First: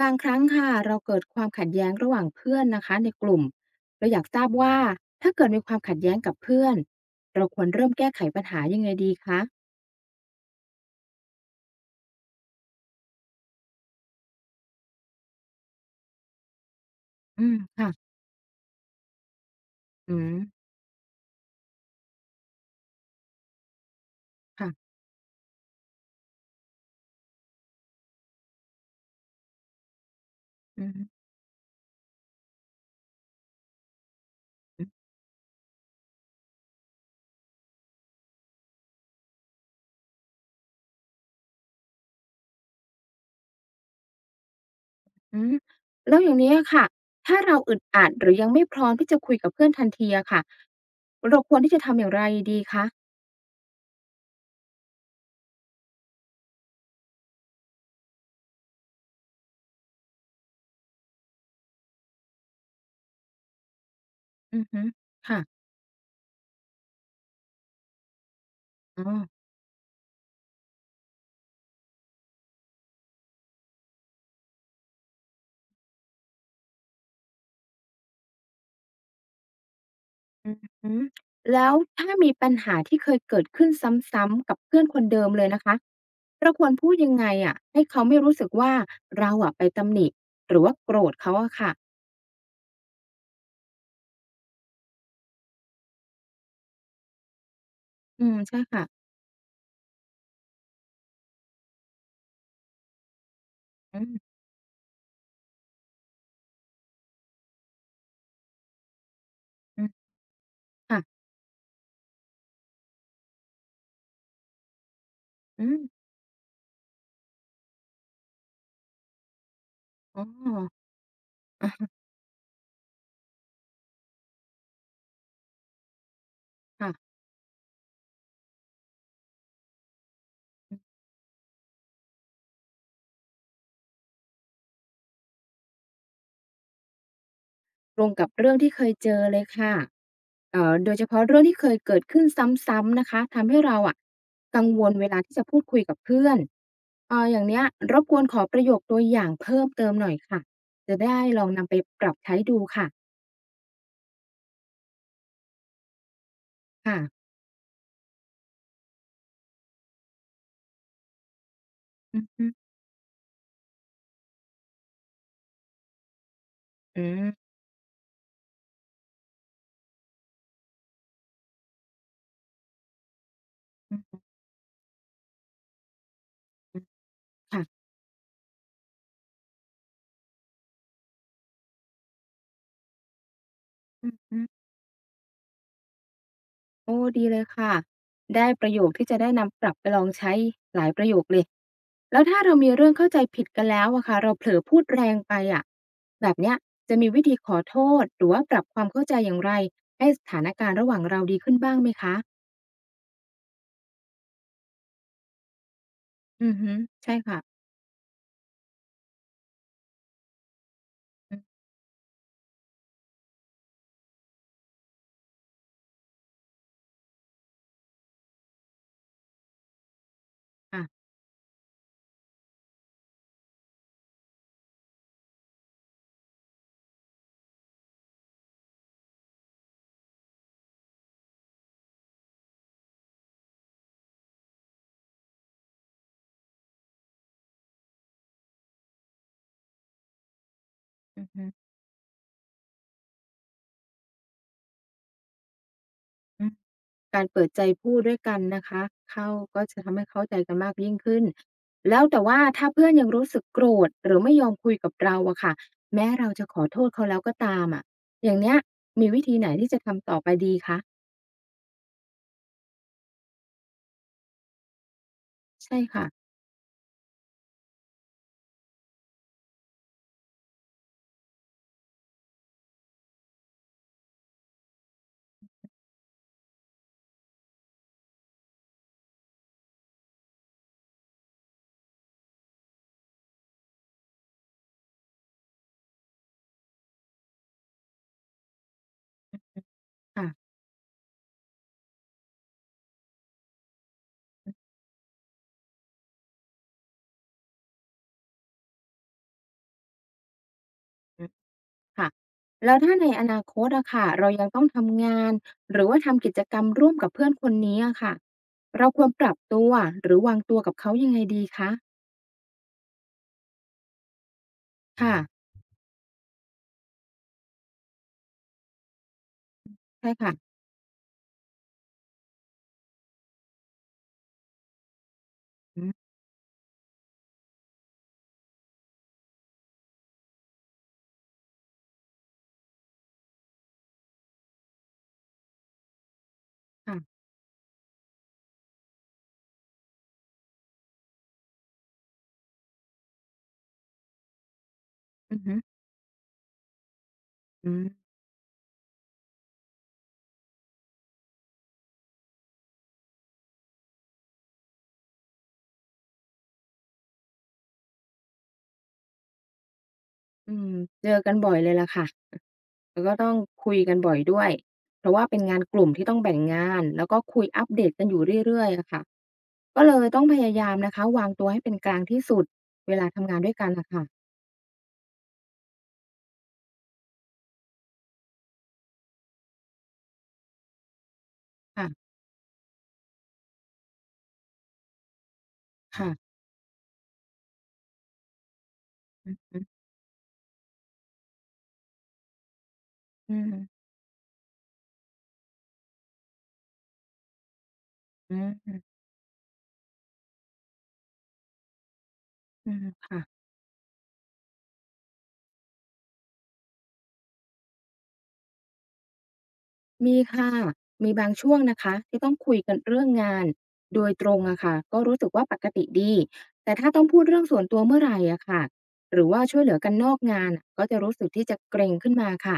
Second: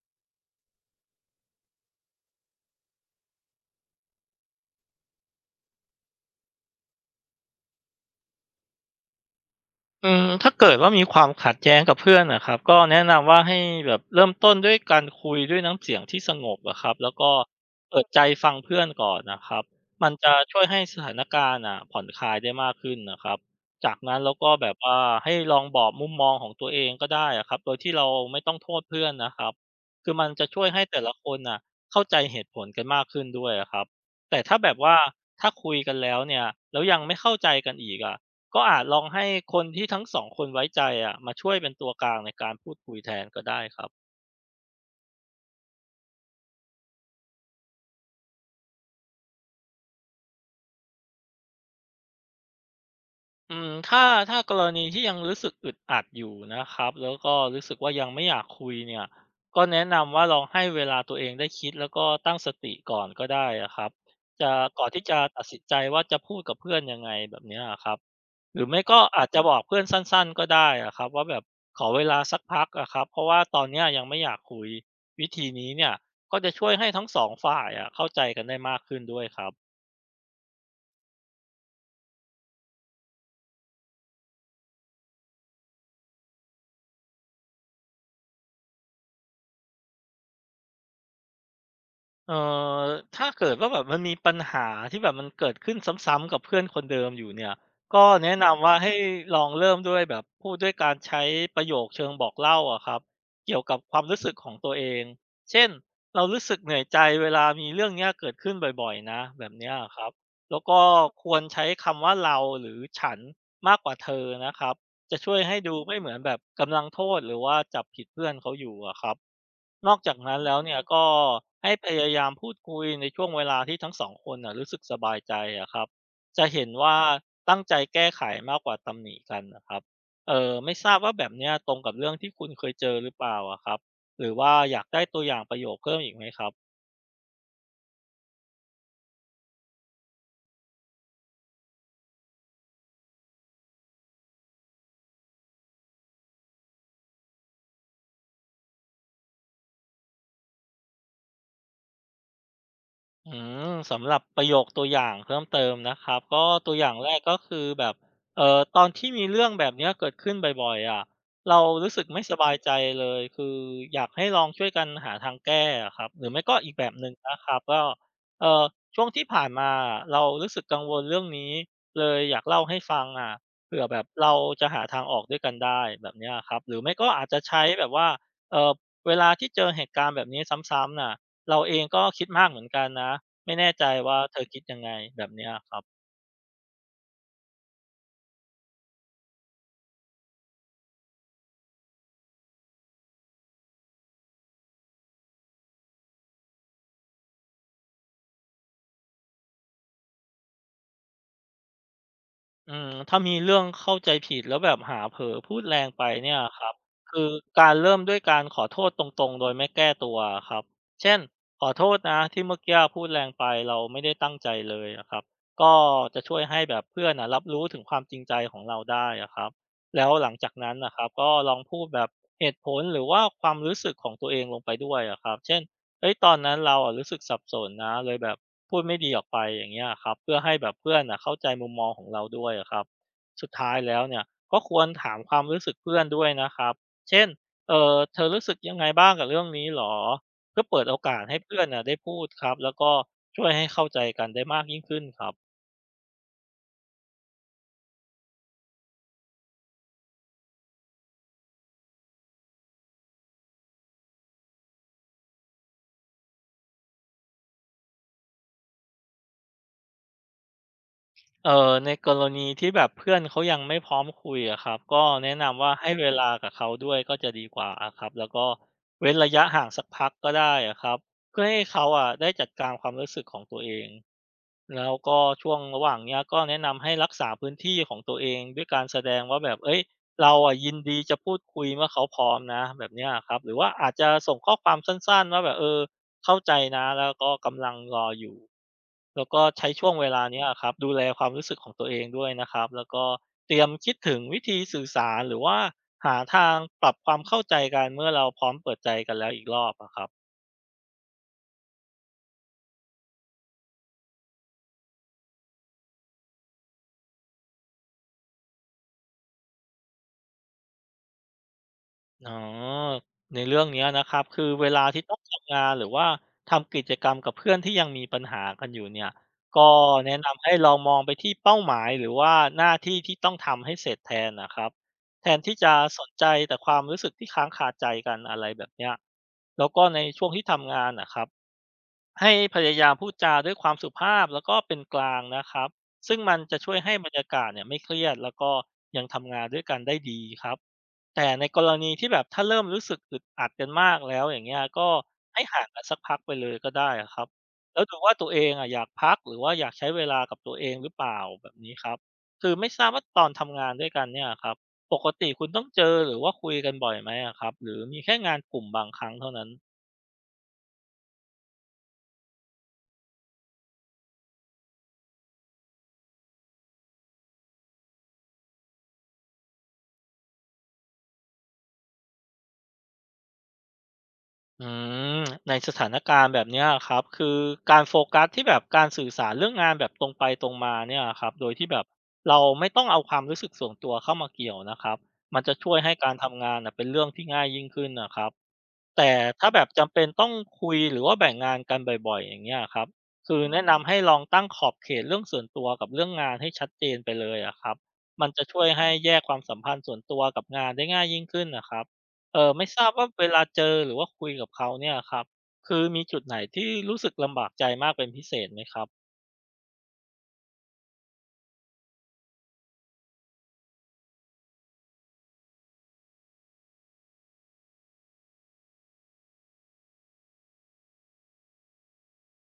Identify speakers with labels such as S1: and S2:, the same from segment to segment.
S1: บางครั้งค่ะเราเกิดความขัดแย้งระหว่างเพื่อนนะคะในกลุ่มเราอยากทราบว่าถ้าเกิดมีความขัดแย้งกับเพื่อนเราควรเริ่มแก้ไขปัญหายังไงดีคะ
S2: ถ้าเกิดว่ามีความขัดแย้งกับเพื่อนนะครับก็แนะนำว่าให้แบบเริ่มต้นด้วยการคุยด้วยน้ำเสียงที่สงบอะครับแล้วก็
S1: อืม
S2: เปิด
S1: ค่ะ
S2: ใจฟังเพื่อนก่อนนะครับมัน
S1: อื
S2: จะ
S1: ม
S2: ช่วยให้สถานการณ์อะผ่อนคลายได้มากขึ้นนะครับจากนั้นเราก็แบบ
S1: ค่ะ
S2: ว่าให้ลองบอกมุมมองของตัวเองก็ได้อะครับโดยที่เราไม่ต้องโทษเพื่อนนะครับคือมันจะช่วยให้
S1: อืม
S2: แต่ละคนอะเข้าใจเหตุผลกันมากขึ้นด้วยอะครับแต่ถ้าแบบ
S1: อือ
S2: ว่าถ้าคุยกันแล้วเนี่ยแล้วยังไม่เข้าใจกันอีกอะ ก็อาจลองให้คนที่ทั้งสองคนไว้ใจอะมาช่วยเป็นตัวกลางในการพูดคุยแทนก็ได้ครับ
S1: อืมแล้วอย่างนี้อค่ะถ้าเราอึดอัดหรือยังไม่พร้อมที่จะคุยกับเพื่อนทันทีอะค่ะเราควรที่จะทำอย่างไรดีคะ
S2: ถ้ากรณีที่ยังรู้สึกอึดอัดอยู่นะครับแล้วก็รู้สึกว่ายังไม่อยากคุยเนี่ยก็แนะนำว่าลองให้เวลาตัวเองได้คิดแล้วก็ตั้งสติก่อนก็ได้อะครับจะ
S1: อือฮึ
S2: ก่อนที่จะ
S1: ค่ะ
S2: ตัดสินใจว่าจะพูดกับเพื่อนยังไงแบบเนี้ยครับหรือไม่ก็
S1: อ๋อ
S2: อาจจะบอกเพื่อนสั้นๆก็ได้อะครับว่าแบบขอเวลาสักพักอะครับเพราะว่าตอนเนี้ยยังไม่อยากคุยวิธีนี้เนี่ยก็จะช่วยให้ทั้งสองฝ่ายอะเข้าใจกันได้มากขึ้นด้วยครับ
S1: อือฮึแล้วถ้ามีปัญหาที่เคยเกิดขึ้นซ้ำๆกับเพื่อนคนเดิมเลยนะคะเราควรพูดยังไงอะให้เขาไม่รู้สึกว่าเราอะไปตำหนิหรือว่าโกรธเขาอะค่ะ
S2: เอ่อถ้าเกิดว่าแบบมันมีปัญหาที่แบบมันเกิดขึ้นซ้ำๆกับเพื่อนคนเดิมอยู่เนี่ยก็
S1: อื
S2: แนะ
S1: มใช่
S2: นำว่า
S1: ค่ะ
S2: ให้ลองเริ่มด้วยแบบพูดด้วยการใช้ประโยคเชิงบอกเล่าอะครับเกี่ยวกับค
S1: อื
S2: วามรู้สึก
S1: ม
S2: ของตัวเองเช่นเรารู้สึกเหนื่อยใจเวลามีเรื่องเนี้ยเกิดขึ้นบ่อยๆนะแบบเนี้ย
S1: อืม
S2: อะครับแล้วก็
S1: ค่ะ
S2: ควรใช้คำว่าเราหรือฉันมากกว่าเธอนะครับจะช่วยให้
S1: อื
S2: ดู
S1: ม
S2: ไม่เหมือนแบบกำลังโทษหรือว่าจับผิดเพื่อนเขาอยู่อะครับ นอกจาก
S1: อ๋อ
S2: นั้นแล้วเนี่ยก็
S1: อะ
S2: ให้พ
S1: ฮะ
S2: ยายามพูดคุยในช่วงเวลาที่ทั้งสองคนน่ะรู้สึกสบายใจอะครับจะเห็นว่า
S1: ค่ะ
S2: ตั้งใจแก้ไขมากกว่าตำหนิกันนะครับเออไม่
S1: อือ
S2: ทราบว่าแบบเนี้ยตรงกับเรื่องที่คุณเคยเจอหรือเปล่าอะครับหรือว่าอยากได้ตัวอย่างประโยคเพิ่มอีกไหมครับ
S1: ตรงกับเรื่องที่เคยเจอเลยค่ะโดยเฉพาะเรื่องที่เคยเกิดขึ้นซ้ำๆนะคะทำให้เราอะกังวลเวลาที่จะพูดคุยกับเพื่อน อย่างเนี้ยรบกวนขอประโยคตัวอย่างเพิ่มเติมหน่อยค่ะจะได้ลองนำไปปรับใช้ดูค่ะ
S2: อืมสำหรับประโยคตัวอย่างเพิ่มเติมนะครับก็ตัวอย่าง
S1: ค่ะ
S2: แรกก็คือแบบตอนที่มีเรื่องแบบเนี้ยเกิดขึ้นบ่อยๆอ่ะเรารู้สึก
S1: อื
S2: ไม่
S1: อ
S2: ส
S1: ฮึ
S2: บายใจเลยคืออยากให้ลองช่วยกันหาทางแก้อะครับหรือไม่ก็อีกแบบห
S1: อื
S2: นึ่ง
S1: ม
S2: นะครับก็เอ่อช่วงที่ผ่านมาเรารู้สึกกังวลเรื่องนี้เลยอยากเล่าให้ฟังอ่ะเผื่อแบบ
S1: อืม
S2: เราจะหาทางออกด้วยกันได้แบบเนี้ยครับห
S1: อ
S2: รือ
S1: ม
S2: ไม่ก็อาจจะ
S1: ค่ะ
S2: ใช้แบบว่าเอ่อเวลาที่เจอเหตุการณ์แบบนี้ซ้ำๆน่ะ เราเองก็คิดมากเหมือนกันนะไม่แน่ใจ
S1: อือ
S2: ว่าเธ
S1: ฮึ
S2: อคิดยังไงแบบเนี้ยครับ
S1: โอ้ดีเลยค่ะ ได้ประโยคที่จะได้นำปรับไปลองใช้หลายประโยคเลยแล้วถ้าเรามีเรื่องเข้าใจผิดกันแล้วอะค่ะเราเผลอพูดแรงไปอะแบบเนี้ยจะมีวิธีขอโทษหรือว่าปรับความเข้าใจอย่างไร ให้สถานการณ์ระหว่างเราดีขึ้นบ้างไหมคะ
S2: ถ้ามีเรื่องเข้าใจผิดแล้วแบบหาเผลอพูดแรงไปเนี่ย
S1: อือ
S2: ครั
S1: ฮึ
S2: บ
S1: ใช่
S2: คือ
S1: ค่ะ
S2: การเริ่มด้วยการขอโทษตรงๆโดยไม่แก้ตัวอะครับเช่น
S1: อื
S2: ข
S1: ม
S2: อโทษนะที่เมื่อกี้พูดแรงไปเราไม่ได้ตั้งใจเลยอะครับก็จะช่วยให้แบบเพื่อนนะรับรู้ถึงความจริงใจของเราได้อะครับแล้วหลังจากนั้นนะครั
S1: ค่ะ
S2: บก็ลองพูดแบบเหตุผลหรือว่าความรู้สึกของตัวเองลงไปด้วยอะครับเช่น เฮ้ยตอนนั้นเราอะรู้สึกสับสนนะเลยแบบพูดไม่ดีออกไปอย่างเงี้ยครับเพื่อให้แบบเพื่อนน่ะเข้าใจมุมมองของเราด้วยอะครับสุดท้ายแล้วเนี่ยก็ควรถามความรู้สึกเพื่อนด้วยนะครับเช่นเออเธอรู้สึกยังไงบ้างกับเรื่องนี้เหรอเพื่อเปิดโอกาส
S1: อือฮ
S2: ให้เพื่อนน่ะได้พูดครับแล้วก็ช่วยให้เข้าใจกันได้มากยิ่งขึ้นครับ
S1: ึ การเปิดใจพูดด้วยกันนะคะเข้าก็จะทำให้เข้าใจกันมากยิ่งขึ้นแล้วแต่ว่าถ้าเพื่อนยังรู้สึกโกรธหรือไม่ยอมคุยกับเราอะค่ะแม้เราจะขอโทษเขาแล้วก็ตามอะอย่างเนี้ยมีวิธีไหนที่จะทำต่อไปดีคะ
S2: ในกรณีที่แบบเพื่อนเขายังไม่พร้อมคุยอะครับก็แนะนำว่า
S1: ใช่
S2: ให้
S1: ค่ะ
S2: เวลากับเขาด้วยก็จะดีกว่าอะครับแล้วก็เว้นระยะห่างสักพักก็ได้อะครับเพื่อให้เขาอะได้จัดการความรู้สึกของตัวเองแล้วก็ช่วงระหว่างเนี้ยก็แนะนำให้รักษาพื้นที่ของตัวเองด้วยการแสดงว่าแบบเฮ้ยเราอะยินดีจะพูดคุยเมื่อเขาพร้อมนะแบบเนี้ยครับหรือว่าอาจจะส่งข้อความสั้นๆว่าแบบเออ เข้าใจนะแล้วก็กำลังรออยู่แล้วก็ใช้ช่วงเวลา
S1: ค่ะ
S2: เนี้ยอะครับดูแลความรู้สึกของตัวเองด้วยนะครับแล้วก็เตรียมคิดถึงวิ
S1: อื
S2: ธี
S1: อ
S2: สื่อสารหรือว่าหาทางปรับความเข้าใจกันเมื่อเราพร้อมเปิดใจกันแล้วอีกรอบอะครับ
S1: ฮึค่ะแล้วถ้าในอนาคตอะค่ะเรายังต้องทำงานหรือว่าทำกิจกรรมร่วมกับเพื่อนคนนี้อะค่ะเราควรปรับตัวหรือวางตัวกับเขายังไงดีคะ
S2: อ๋อในเรื่องเนี้ยนะครับคือเว
S1: อ
S2: ลาที่ต้
S1: ค่ะ
S2: อง
S1: ม
S2: ทำงานหรือว่าทำกิจกรรมกับเพื่อนที่ยังมีปัญหากันอยู่เนี่ยก็
S1: ใช่
S2: แนะ
S1: ค่ะ
S2: นำให้ลองมองไปที่เป้าหมายหรือว่าหน้าที่ที่ต้องทำให้เสร็จแทนนะครับแทนที่จะ
S1: อื
S2: ส
S1: ม
S2: นใจแต่ความรู้สึกที่ค้างคาใจกันอะไรแบบเนี้ยแล้วก็ในช่วงที่ทำงานนะครับ ให้พยายามพูดจาด้วยความสุภาพแล้วก็เป็นกลางนะครับซึ่งมันจะช่วยให้
S1: ค่ะ
S2: บรรยากาศเนี่ยไม่เครียดแล้วก็ยังทำงานด้วยกันได้ดีครับแต่ในกรณีที่แบบถ้าเริ่มรู้สึกอึดอัดกันมากแล้วอย่างเงี้ยก็
S1: อือ
S2: ให้
S1: ฮึ
S2: ห่างกันสักพักไปเลยก็ได้อะครับ
S1: อื
S2: แล้วดู
S1: ม
S2: ว่าตัวเองอ่ะอยากพักหรือว่าอยากใช้เวลากับตัวเองหรือเปล่าแบบนี้ครับคือไม่ทราบว่าตอนทำงานด้วยกันเนี่ยครับปกติคุณต้องเจอหรือว่าคุยกันบ่อยไหมอะครับหรือมีแค่งานกลุ่มบางครั้งเท่านั้น
S1: อืมเจอกันบ่อยเลยล่ะค่ะแล้วก็ต้องคุยกันบ่อยด้วยเพราะว่าเป็นงานกลุ่มที่ต้องแบ่งงานแล้วก็คุยอัปเดตกันอยู่เรื่อยๆอะค่ะก็เลยต้องพยายามนะคะวางตัวให้เป็นกลางที่สุดเวลาทำงานด้วยกันน่ะค่ะ
S2: อืมในสถานการณ์แบบเนี้ยครับคือการโฟกัสที่แบบการสื่อสารเรื่องงานแบบตรงไปตรงมาเนี่ยครับโดยที่แบบ
S1: ค
S2: เราไม่ต้องเอาความรู้สึกส่วนตัวเข้ามาเกี่ยวนะครับมันจะช่วยให้
S1: ่ะ
S2: การ
S1: ๆ
S2: ทำงานน่ะเป็นเรื่องที่ง่ายยิ่งขึ้นนะครับ แต่
S1: อืมอ
S2: ถ้า
S1: ฮึ
S2: แบบจำเป็นต้องคุยหรือว่าแบ่งงานกันบ่อยๆอย่างเงี้ยครับ
S1: อื
S2: คือแนะ
S1: ม
S2: นำให้ลองตั้งขอบเขตเรื่องส่วนตัวกับเรื่องงานให้ชัดเจนไปเลยอะครับมัน
S1: อื
S2: จะช่วยให้
S1: ม
S2: แยกความสัมพันธ์ส่วนตัวกับงานได้ง่ายยิ่งขึ้นนะครับเออไม่
S1: อื
S2: ท
S1: ม
S2: ราบว่า
S1: ค่ะ
S2: เวลาเจอหรือว่าคุยกับเขาเนี่ยครับคือมีจุดไหนที่รู้สึกลำบากใจมากเป็นพิเศษไหมครับ
S1: มีค่ะมีบางช่วงนะคะที่ต้องคุยกันเรื่องงานโดยตรงอะค่ะก็รู้สึกว่าปกติดีแต่ถ้าต้องพูดเรื่องส่วนตัวเมื่อไหรอะค่ะหรือว่าช่วยเหลือกันนอกงานอะก็จะรู้สึกที่จะเกรงขึ้นมาค่ะ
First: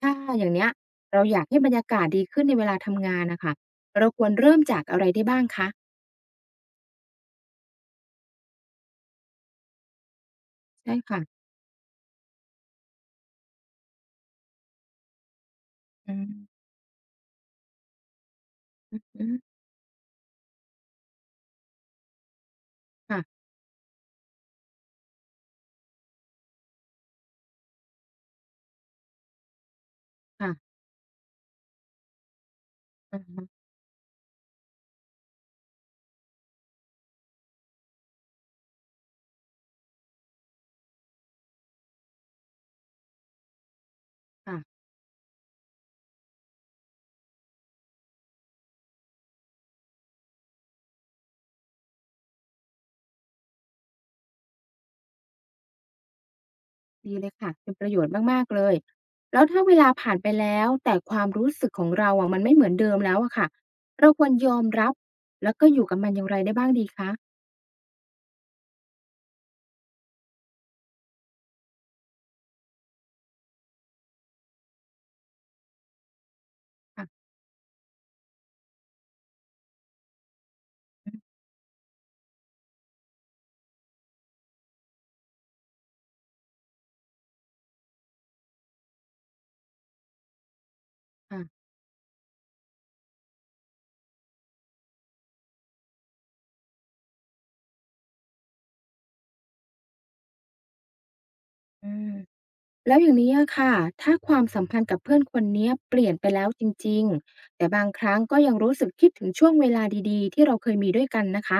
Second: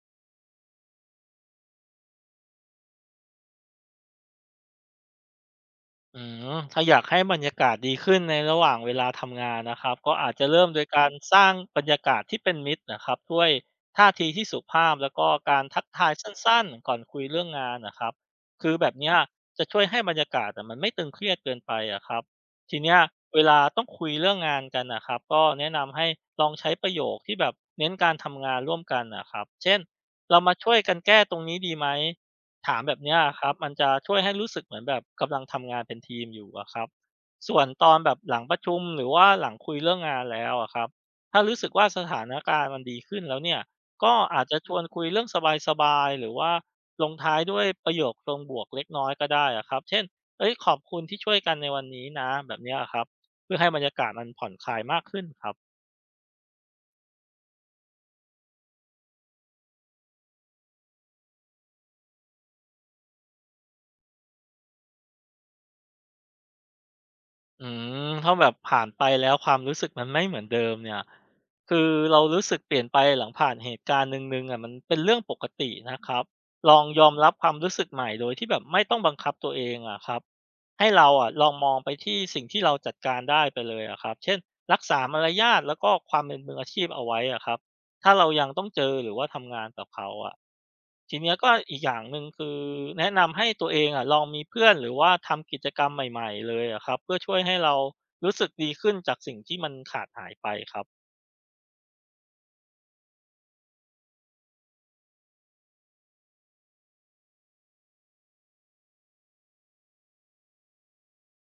S1: ถ้าอย่างเนี้ยเราอยากให้บรรยากาศดีขึ้นในเวลาทำงานน่ะค่ะเราควรเริ่มจากอะไรได้บ้างคะ
S2: อืมถ้าอยากให้บรรยากาศดีขึ้นในระหว่างเวลาทำงานนะครับก็อาจจะเริ่มโดย
S1: ใช่
S2: การ
S1: ค่ะ
S2: สร้างบรรยากาศที่เป็นมิตรนะครับด้วยท่าทีที่สุภาพแล้วก็การทักทาย
S1: อืม
S2: สั้นๆก่อนคุยเรื่องงานนะครับคือแบบ
S1: อ
S2: เนี้ย
S1: ม
S2: จะช่วยให้บรรยากาศอะมันไม่ตึงเครียดเกินไปอะครับทีเนี้ยเว
S1: ค่ะ
S2: ลาต้องคุยเรื่องงานกันนะครับก็แนะนำให้ลองใช้ประโยคที่แบบเน้นการทำงานร่วมกันนะครับเช่นเรา
S1: ค่ะ
S2: มาช่วยกันแก้ตรงนี้ดีไหม ถามแบบเนี้ย
S1: อะ
S2: ค
S1: ฮะ
S2: รับมันจะช่วยให้รู้สึกเหมือนแบบกำลังทำงานเป็นทีมอยู่อะครับส่วนตอนแบบหลังประชุมหรือว่าหลังคุยเรื่องงานแล้วอะครับถ้ารู้สึกว่าสถานการณ์มันดีขึ้นแล้วเนี่ยก็อาจจะชว
S1: ค่ะ
S2: นคุยเรื่องสบายๆหรือว่าลงท้ายด้วยประโยคเชิงบวกเล็กน้อยก็ได้อะครับเช่นเอ้ยขอบคุณที่ช่วยกันในวันนี้นะแบบเนี้ยครับเพื่อให้บรรยากาศมันผ่อนคลายมากขึ้นครับ
S1: ดีเลยค่ะเป็นประโยชน์มากๆเลยแล้วถ้าเวลาผ่านไปแล้วแต่ความรู้สึกของเราอะมันไม่เหมือนเดิมแล้วอะค่ะเราควรยอมรับแล้วก็อยู่กับมันอย่างไรได้บ้างดีคะ
S2: อืมถ้าแบบผ่านไปแล้วความรู้สึกมันไม่เหมือนเดิมเนี่ยคือเรารู้สึกเปลี่ยนไปหลังผ่านเหตุการณ์หนึ่งๆอ่ะมันเป็นเรื่องปกตินะครับลองยอม
S1: ค่ะ
S2: รับความรู้สึกใหม่โดยที่แบบไม่ต้องบังคับตัวเองอ่ะครับให้เรา
S1: อืม
S2: อ่ะลองมองไปที่สิ่งที่เราจัดการได้ไปเลยอ่ะครับเช่นรักษามารยาทแล้วก็ความเป็นมืออาชีพเอาไว้อ่ะครับถ้าเรายังต้องเจอหรือว่าทำงานกับเขาอ่ะ ทีเนี้ย
S1: ค่ะ
S2: ก็อีกอย่างหนึ่งคือแนะนำให้ตัวเองอะลองมีเพื่อนหรือว่าทำกิจกรรมใหม่ๆเลยอะครับเพื่อช่วยให้เรารู้สึกดีขึ้นจากสิ่งที่มันขาดหายไปครับ
S1: อืม แล้วอย่างนี้อะค่ะถ้าความสัมพันธ์กับเพื่อนคนเนี้ยเปลี่ยนไปแล้วจริงๆแต่บางครั้งก็ยังรู้สึกคิดถึงช่วงเวลาดีๆที่เราเคยมีด้วยกันนะคะ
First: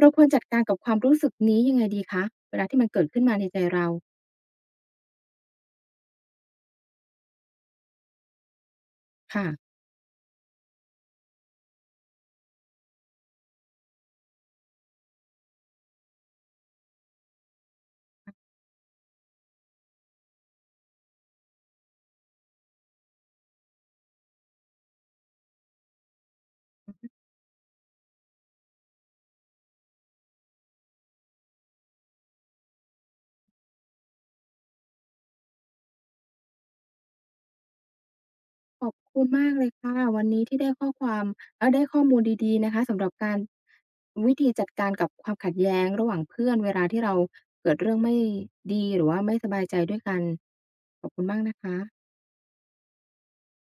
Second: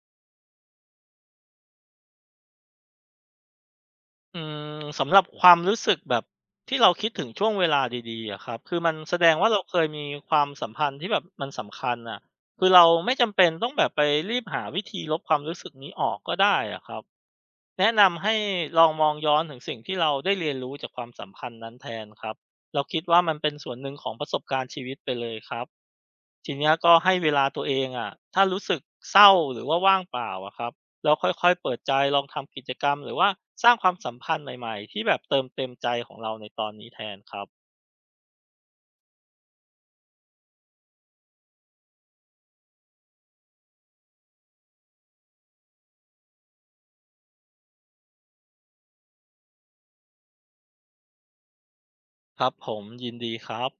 S1: เราควรจัดการกับความรู้สึกนี้ยังไงดีคะเวลาที่มันเกิดขึ้นมาในใจเรา
S2: อืมสำหรับความรู้สึกแบบที่เราคิดถึงช่วงเวลาดีๆอะครับคือมันแสดงว่าเราเค
S1: ค่ะ
S2: ยมีความสัมพันธ์ที่แบบมันสำคัญอะคือเราไม่จำเป็นต้องแบบไปรีบหาวิธีลบความรู้สึกนี้ออกก็ได้อะครับแนะนำให้ลองมองย้อนถึงสิ่งที่เราได้เรียนรู้จากความสัมพันธ์นั้นแทนครับเราคิดว่ามันเป็นส่วนหนึ่งของประสบการณ์ชีวิตไปเลยครับ ทีเนี้ยก็ให้เวลาตัวเองอะถ้ารู้สึกเศร้าหรือว่าว่างเปล่าอะครับแล้วค่อยๆเปิดใจลองทำกิจกรรมหรือว่าสร้างความสัมพันธ์ใหม่ๆที่แบบเติมเต็มใจของเราในตอนนี้แทนครับ
S1: ขอบคุณมากเลยค่ะ วันนี้ที่ได้ข้อความได้ข้อมูลดีๆนะคะสำหรับการวิธีจัดการกับความขัดแย้งระหว่างเพื่อนเวลาที่เราเกิดเรื่องไม่ดีหรือว่าไม่สบายใจด้วยกันขอบคุณมากนะคะ
S2: ครับผมยินดีครับ